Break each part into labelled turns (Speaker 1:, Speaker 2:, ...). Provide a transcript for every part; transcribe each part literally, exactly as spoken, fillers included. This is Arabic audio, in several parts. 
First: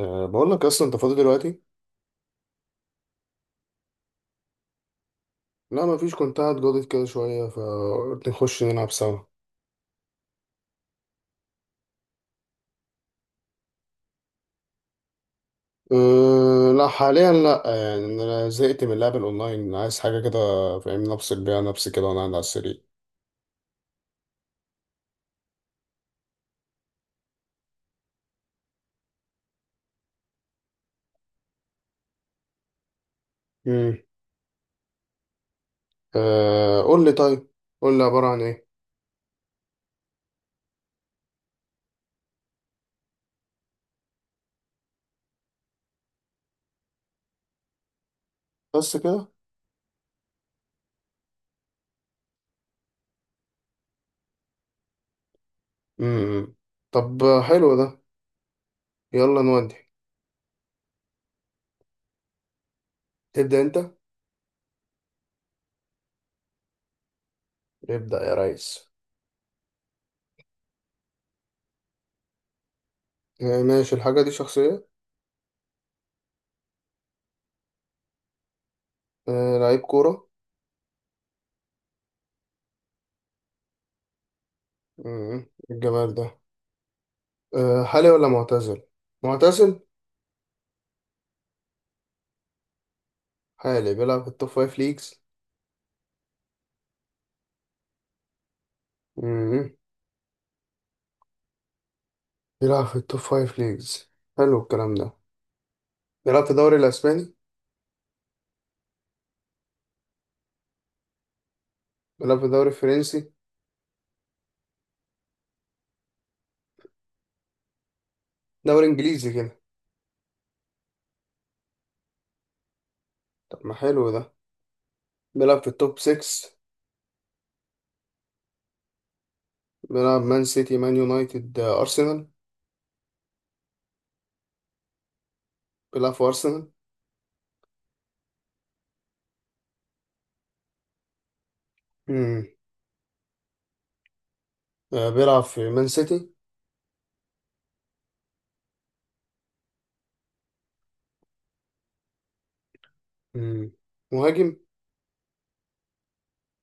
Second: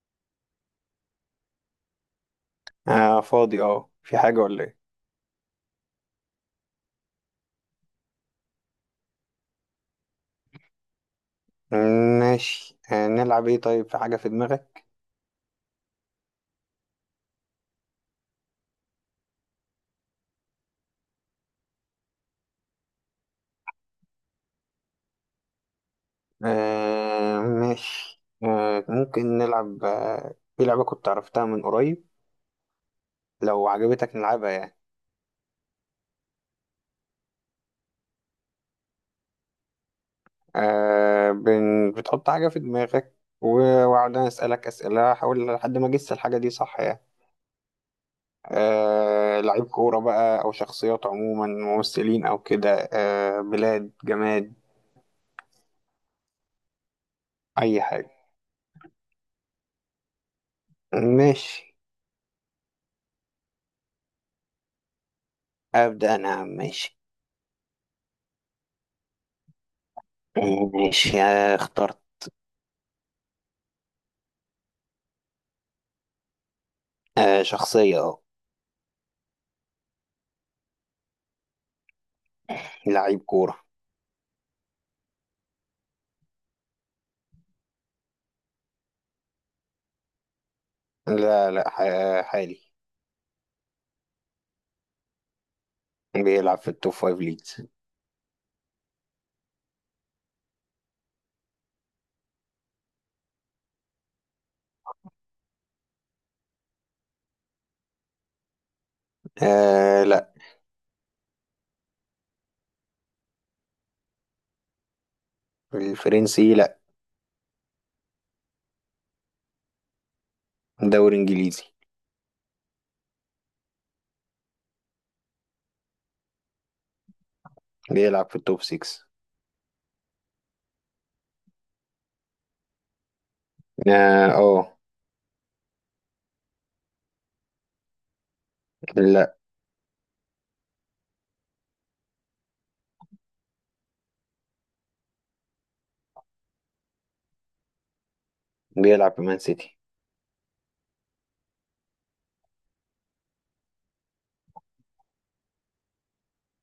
Speaker 1: أه بقول لك اصلا انت فاضي دلوقتي.
Speaker 2: آه، فاضي. اه في حاجة ولا ايه؟
Speaker 1: لا، ما فيش، كنت قاعد جاضد كده شويه فقلت نخش نلعب سوا.
Speaker 2: ماشي، آه نلعب ايه؟ طيب، في حاجة في دماغك؟
Speaker 1: أه لا حاليا، لا يعني انا زهقت من اللعب الاونلاين، عايز حاجه كده فاهم، نفصل بيها نفسي كده وانا قاعد على السرير.
Speaker 2: آه ماشي، آه ممكن نلعب آه في لعبة كنت عرفتها من قريب، لو
Speaker 1: امم.
Speaker 2: عجبتك نلعبها يعني.
Speaker 1: أه قول لي طيب، قول لي عباره عن ايه؟
Speaker 2: آه بن... بتحط حاجة في دماغك، و- وأقعد أنا أسألك أسئلة، أحاول لحد ما أجس الحاجة دي، صح يعني.
Speaker 1: بس كده.
Speaker 2: آه، لعيب كورة بقى، أو شخصيات عموما، ممثلين أو كده، آه بلاد، جماد،
Speaker 1: امم. طب حلو
Speaker 2: أي
Speaker 1: ده.
Speaker 2: حاجة.
Speaker 1: يلا نودي.
Speaker 2: ماشي،
Speaker 1: تبدا انت.
Speaker 2: أبدأ أنا يا عم، ماشي.
Speaker 1: ابدا يا ريس.
Speaker 2: ماشي آه، اخترت.
Speaker 1: أه ماشي، الحاجه دي شخصيه.
Speaker 2: آه، شخصية، اه.
Speaker 1: أه لعيب كوره.
Speaker 2: لعيب كورة.
Speaker 1: امم الجمال ده. أه حالي ولا معتزل؟ معتزل.
Speaker 2: لا لا، ح- حالي.
Speaker 1: حالي بيلعب في التوب فايف ليجز.
Speaker 2: بيلعب في التوب فايف ليجز.
Speaker 1: مم. بيلعب في التوب فايف ليجز. حلو الكلام ده. بيلعب في الدوري الأسباني.
Speaker 2: آه، لا.
Speaker 1: بيلعب في الدوري الفرنسي.
Speaker 2: الفرنسي، لا.
Speaker 1: دوري إنجليزي كده.
Speaker 2: دوري انجليزي.
Speaker 1: طب ما حلو ده. بيلعب في التوب ستة.
Speaker 2: بيلعب في التوب ستة.
Speaker 1: بيلعب مان سيتي مان يونايتد، آه، أرسنال.
Speaker 2: اه، آه،
Speaker 1: بيلعب في أرسنال.
Speaker 2: لا.
Speaker 1: مم. آه، بيلعب في مان سيتي.
Speaker 2: بيلعب في مان سيتي.
Speaker 1: مم. مهاجم.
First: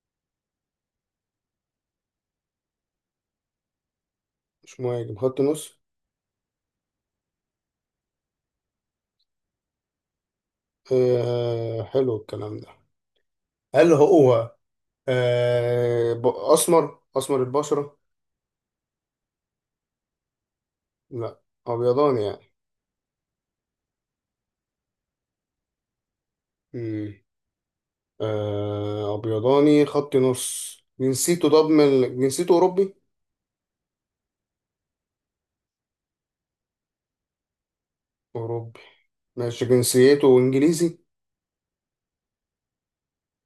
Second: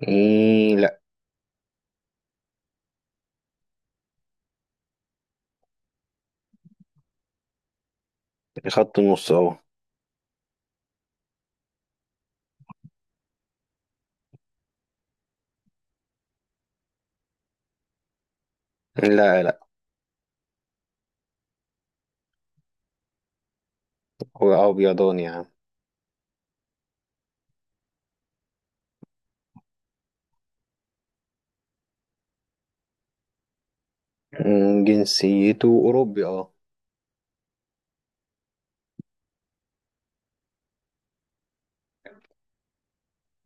Speaker 2: مم، لا.
Speaker 1: مش مهاجم، خط نص.
Speaker 2: خط النص، اه.
Speaker 1: آه حلو الكلام ده. هل هو آه ب- أسمر أسمر البشرة؟
Speaker 2: لا، لا.
Speaker 1: لا. أبيضاني يعني.
Speaker 2: هو ابيضاني يا عم.
Speaker 1: مم. آه، أبيضاني خط نص، جنسيته، طب من ال- جنسيته أوروبي؟
Speaker 2: مم، جنسيته اوروبي، اه.
Speaker 1: أوروبي. ماشي، جنسيته إنجليزي.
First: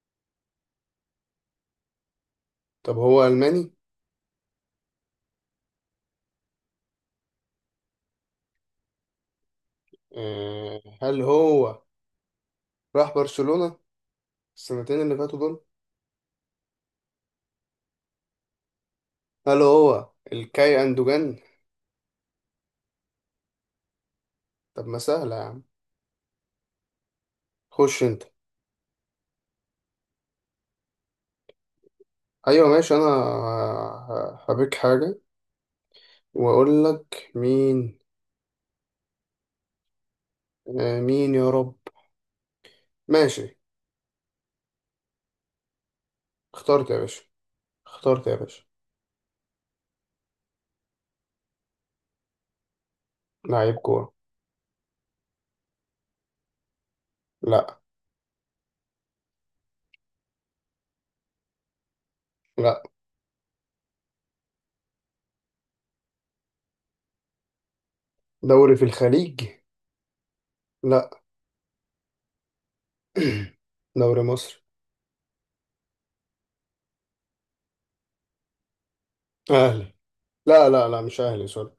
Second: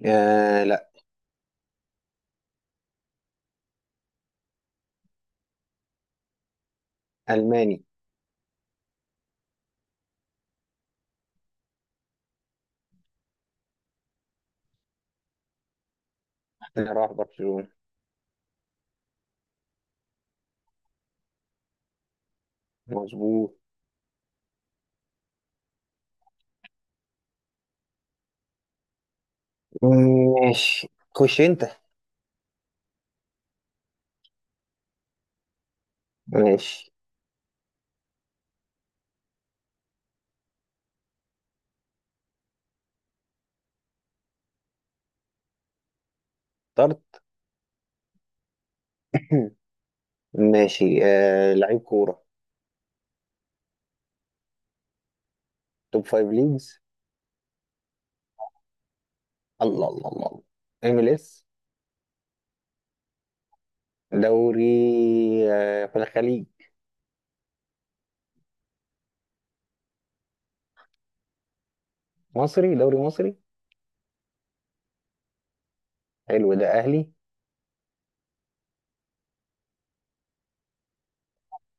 Speaker 2: آه، لا.
Speaker 1: طب هو ألماني؟
Speaker 2: الماني.
Speaker 1: آه، هل هو راح برشلونة السنتين اللي فاتوا دول؟
Speaker 2: راح برشلونة.
Speaker 1: هل هو الكاي أندوجان؟
Speaker 2: مظبوط.
Speaker 1: طب ما سهلة يا عم. خش أنت.
Speaker 2: مم، ماشي. خش انت.
Speaker 1: أيوة، ماشي، أنا ه- هبيك حاجة وأقول
Speaker 2: ماشي.
Speaker 1: لك مين. آه، مين يا رب. ماشي، اخترت يا
Speaker 2: اخترت.
Speaker 1: باشا. اخترت يا باشا.
Speaker 2: ماشي، آه لعيب كورة.
Speaker 1: لعيب كورة.
Speaker 2: توب فايف ليجز.
Speaker 1: لا.
Speaker 2: الله الله الله الله. ام ال اس.
Speaker 1: لا،
Speaker 2: دوري. آه في الخليج؟
Speaker 1: دوري في الخليج. لا.
Speaker 2: مصري، دوري مصري.
Speaker 1: دوري مصر.
Speaker 2: حلو ده، اهلي؟
Speaker 1: اهلي. لا لا لا، مش اهلي، سوري.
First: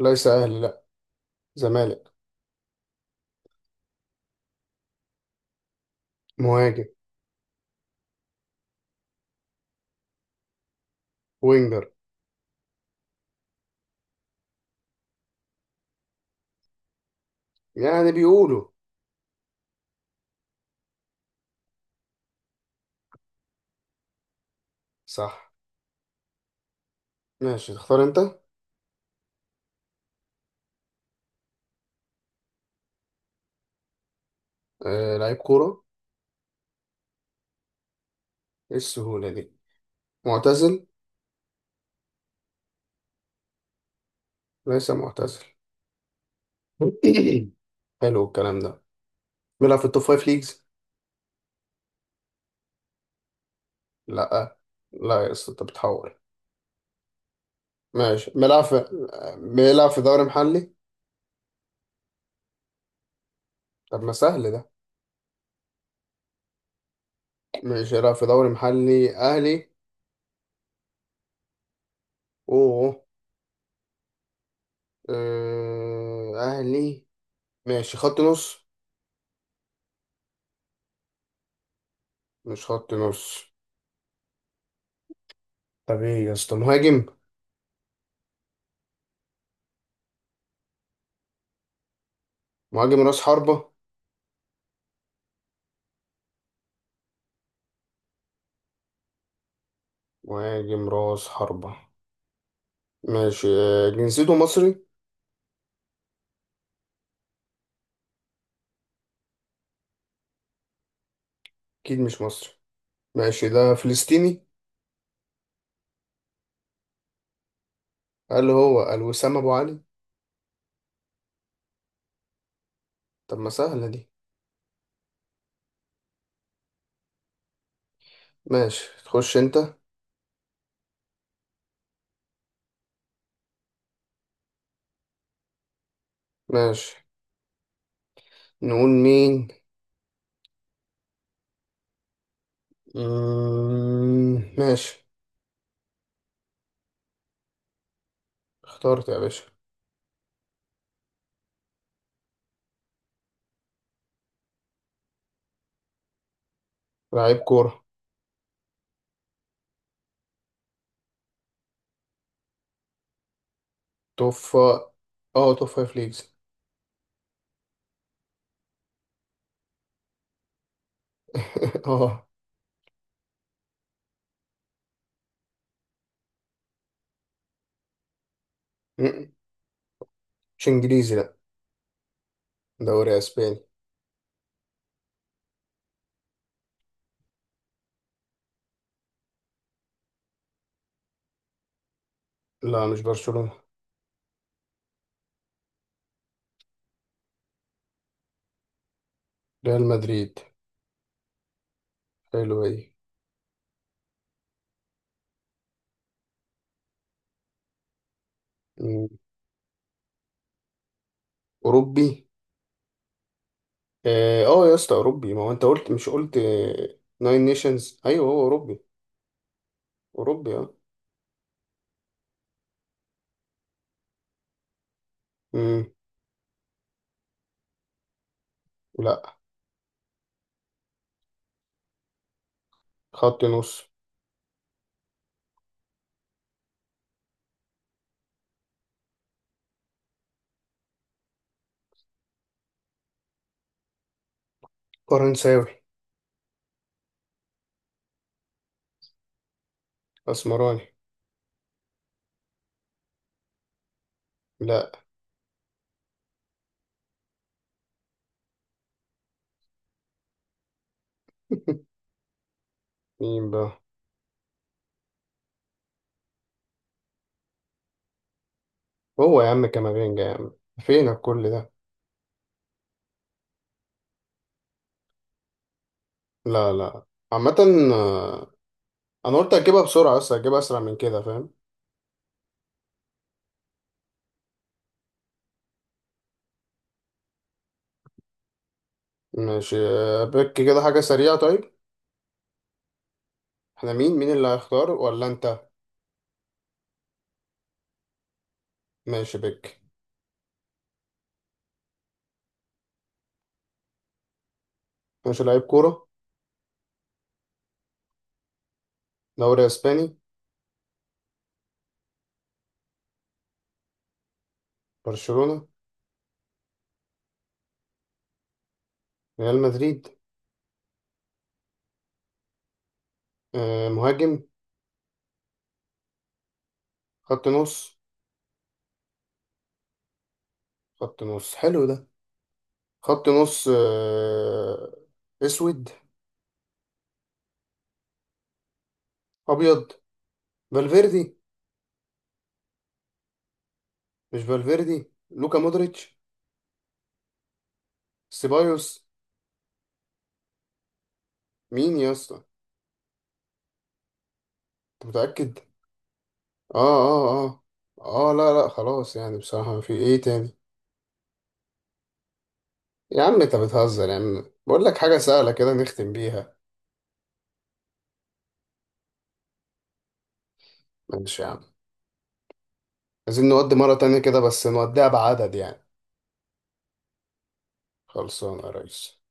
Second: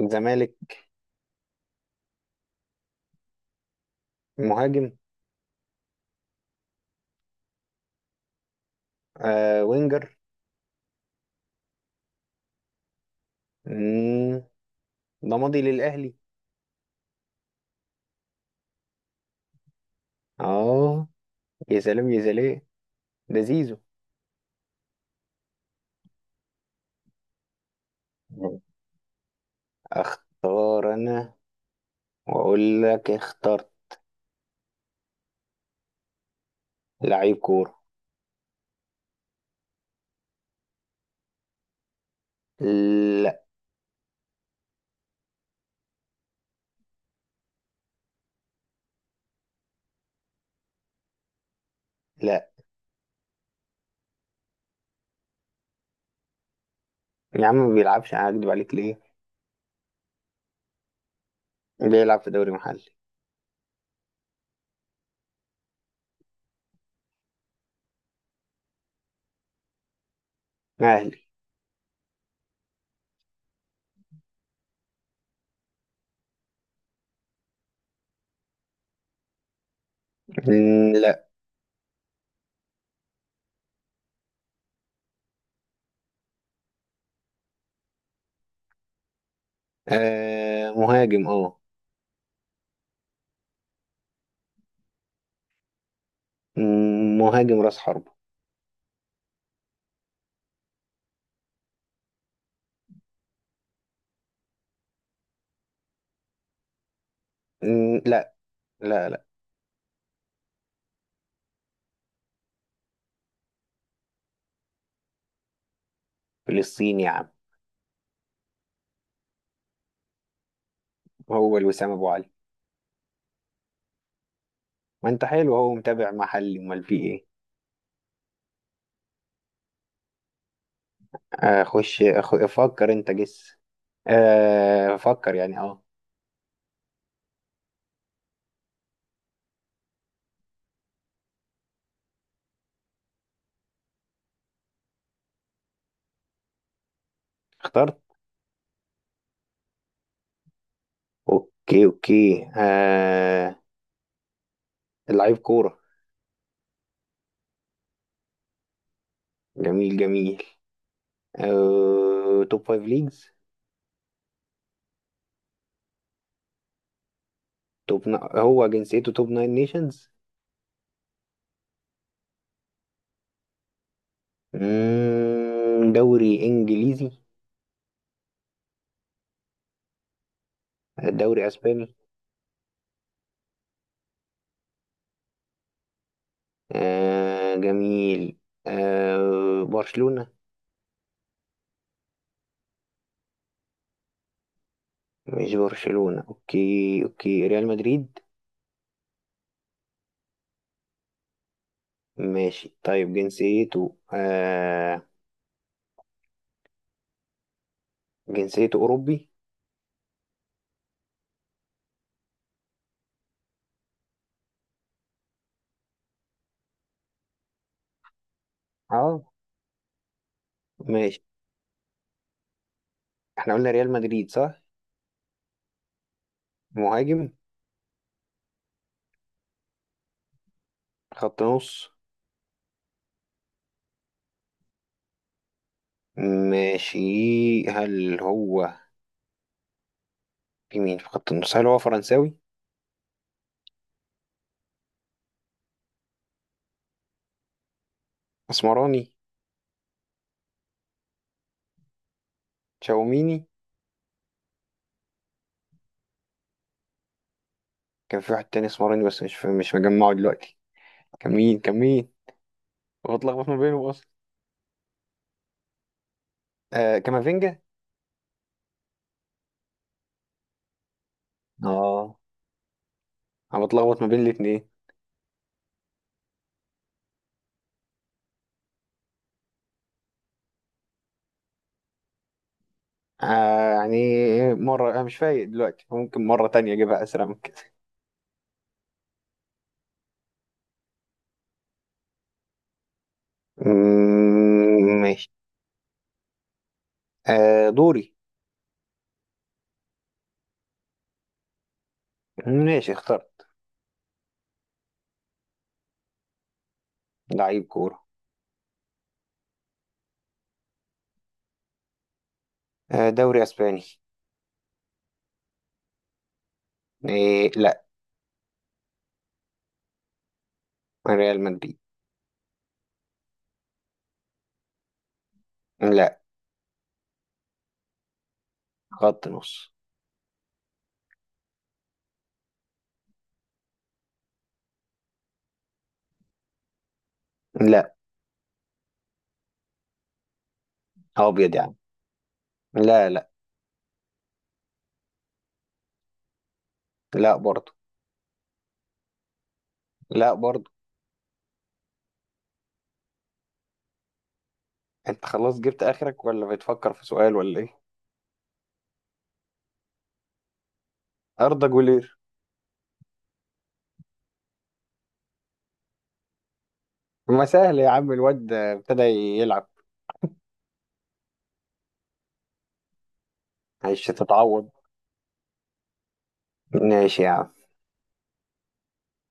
Speaker 1: ليس اهلي،
Speaker 2: زمالك.
Speaker 1: لا. زمالك.
Speaker 2: مهاجم.
Speaker 1: مهاجم.
Speaker 2: آه وينجر.
Speaker 1: وينجر.
Speaker 2: مم، ده ماضي للاهلي.
Speaker 1: يعني بيقولوا.
Speaker 2: اه. يا سلام، يا سلام. ده زيزو.
Speaker 1: صح. ماشي، تختار انت.
Speaker 2: اختار انا، واقول لك اخترت.
Speaker 1: آه لعيب كورة.
Speaker 2: لعيب كورة.
Speaker 1: ايه السهولة دي؟ معتزل.
Speaker 2: لا.
Speaker 1: ليس معتزل. حلو الكلام ده. بيلعب في التوب فايف ليجز.
Speaker 2: لا
Speaker 1: لا. لا يا اسطى انت بتحور.
Speaker 2: يا عم، ما بيلعبش،
Speaker 1: ماشي،
Speaker 2: انا هكدب
Speaker 1: بيلعب
Speaker 2: عليك
Speaker 1: في
Speaker 2: ليه؟
Speaker 1: بيلعب في دوري محلي.
Speaker 2: بيلعب في دوري محلي.
Speaker 1: طب ما سهل ده. ماشي، بيلعب في دوري محلي اهلي.
Speaker 2: اهلي.
Speaker 1: اوه. آه، اهلي. ماشي، خط نص.
Speaker 2: مم، لا.
Speaker 1: مش خط نص. طب ايه يا اسطى، مهاجم؟
Speaker 2: آه مهاجم، اه.
Speaker 1: مهاجم راس حربة.
Speaker 2: مم، مهاجم راس حربة.
Speaker 1: مهاجم راس حربة. ماشي، آه، جنسيته مصري.
Speaker 2: مم، لا. لا لا.
Speaker 1: اكيد مش مصري. ماشي، ده فلسطيني.
Speaker 2: فلسطيني يا عم.
Speaker 1: قال هو الوسام ابو علي.
Speaker 2: هو الوسام ابو علي.
Speaker 1: طب ما سهلة دي.
Speaker 2: ما انت حلو، هو متابع محلي، امال في ايه؟
Speaker 1: ماشي، تخش انت.
Speaker 2: آه خش، أخ... فكر انت، جس. آه فكر يعني، اه.
Speaker 1: ماشي، نقول مين. مم، ماشي.
Speaker 2: اخترت.
Speaker 1: اخترت يا باشا.
Speaker 2: اوكي اوكي، آه. لعيب كورة.
Speaker 1: لعيب كورة.
Speaker 2: جميل، جميل. آه توب فايف ليجز.
Speaker 1: توفى. اه توب فايف ليجز.
Speaker 2: توب ن... هو جنسيته توب ناين نيشنز.
Speaker 1: اه.
Speaker 2: مم، دوري انجليزي.
Speaker 1: م- مش انجليزي، لا.
Speaker 2: دوري اسباني.
Speaker 1: دوري اسباني.
Speaker 2: آه، جميل. آه برشلونة.
Speaker 1: لا، مش برشلونة.
Speaker 2: مش برشلونة، اوكي اوكي، ريال مدريد.
Speaker 1: ريال مدريد. حلو
Speaker 2: ماشي،
Speaker 1: ايه.
Speaker 2: طيب جنسيته آه. جنسيته اوروبي،
Speaker 1: اوروبي اه. آه يا اسطى اوروبي، ما هو انت قلت، مش قلت ناين نيشنز؟ ايوه هو اوروبي.
Speaker 2: اه.
Speaker 1: اوروبي اه.
Speaker 2: ماشي. احنا قلنا ريال مدريد، صح؟
Speaker 1: مم.
Speaker 2: مهاجم.
Speaker 1: لا.
Speaker 2: خط نص.
Speaker 1: خط نص.
Speaker 2: ماشي. هل هو في مين في خط النص؟ هل هو فرنساوي؟
Speaker 1: فرنساوي.
Speaker 2: اسمراني؟
Speaker 1: اسمراني.
Speaker 2: تشاوميني؟
Speaker 1: لا.
Speaker 2: كان في واحد تاني اسمراني بس مش مش مجمعه دلوقتي. كان مين، كان مين؟ بتلخبط
Speaker 1: مين
Speaker 2: ما
Speaker 1: بقى؟
Speaker 2: بينهم اصلا. آه كامافينجا.
Speaker 1: هو يا عم كامافينجا يا عم. فينك كل ده؟
Speaker 2: اه. انا بتلخبط ما بين الاتنين.
Speaker 1: لا لا. عامة، آه، انا قلت اجيبها بسرعة بس اجيبها اسرع من كده فاهم.
Speaker 2: آه يعني مرة، انا مش فايق دلوقتي، ممكن مرة تانية اجيبها اسرع من كده.
Speaker 1: ماشي، آه، بك كده حاجة سريعة طيب. احنا مين مين اللي
Speaker 2: مم،
Speaker 1: هيختار ولا
Speaker 2: ماشي.
Speaker 1: انت؟
Speaker 2: آه دوري.
Speaker 1: ماشي بك.
Speaker 2: ماشي، اخترت.
Speaker 1: ماشي، لعيب كورة.
Speaker 2: لعيب كورة.
Speaker 1: دوري اسباني.
Speaker 2: آه دوري اسباني.
Speaker 1: برشلونة.
Speaker 2: إيه، لا.
Speaker 1: ريال مدريد.
Speaker 2: ريال مدريد.
Speaker 1: آه مهاجم.
Speaker 2: لا.
Speaker 1: خط نص.
Speaker 2: خط نص.
Speaker 1: خط نص حلو ده. خط نص. آه اسود.
Speaker 2: لا.
Speaker 1: ابيض. فالفيردي.
Speaker 2: ابيض يعني؟ لا، لا.
Speaker 1: مش فالفيردي، لوكا مودريتش.
Speaker 2: لا برضه.
Speaker 1: سيبايوس.
Speaker 2: لا برضه.
Speaker 1: مين يا اسطى؟ انت
Speaker 2: انت
Speaker 1: متأكد؟
Speaker 2: خلاص جبت اخرك ولا
Speaker 1: اه
Speaker 2: بتفكر في سؤال
Speaker 1: اه
Speaker 2: ولا
Speaker 1: اه.
Speaker 2: ايه؟
Speaker 1: اه، لا لا خلاص يعني، بصراحة في ايه تاني؟
Speaker 2: اردا جولير.
Speaker 1: يا عم انت بتهزر، يا عم بقول لك حاجة سهلة كده نختم بيها.
Speaker 2: ما سهل يا عم، الواد ابتدى يلعب.
Speaker 1: ماشي يا عم. عايزين نودي مرة
Speaker 2: معلش،
Speaker 1: تانية كده، بس
Speaker 2: تتعوض.
Speaker 1: نوديها بعدد يعني.
Speaker 2: ماشي يا عم.
Speaker 1: خلصانة يا ريس.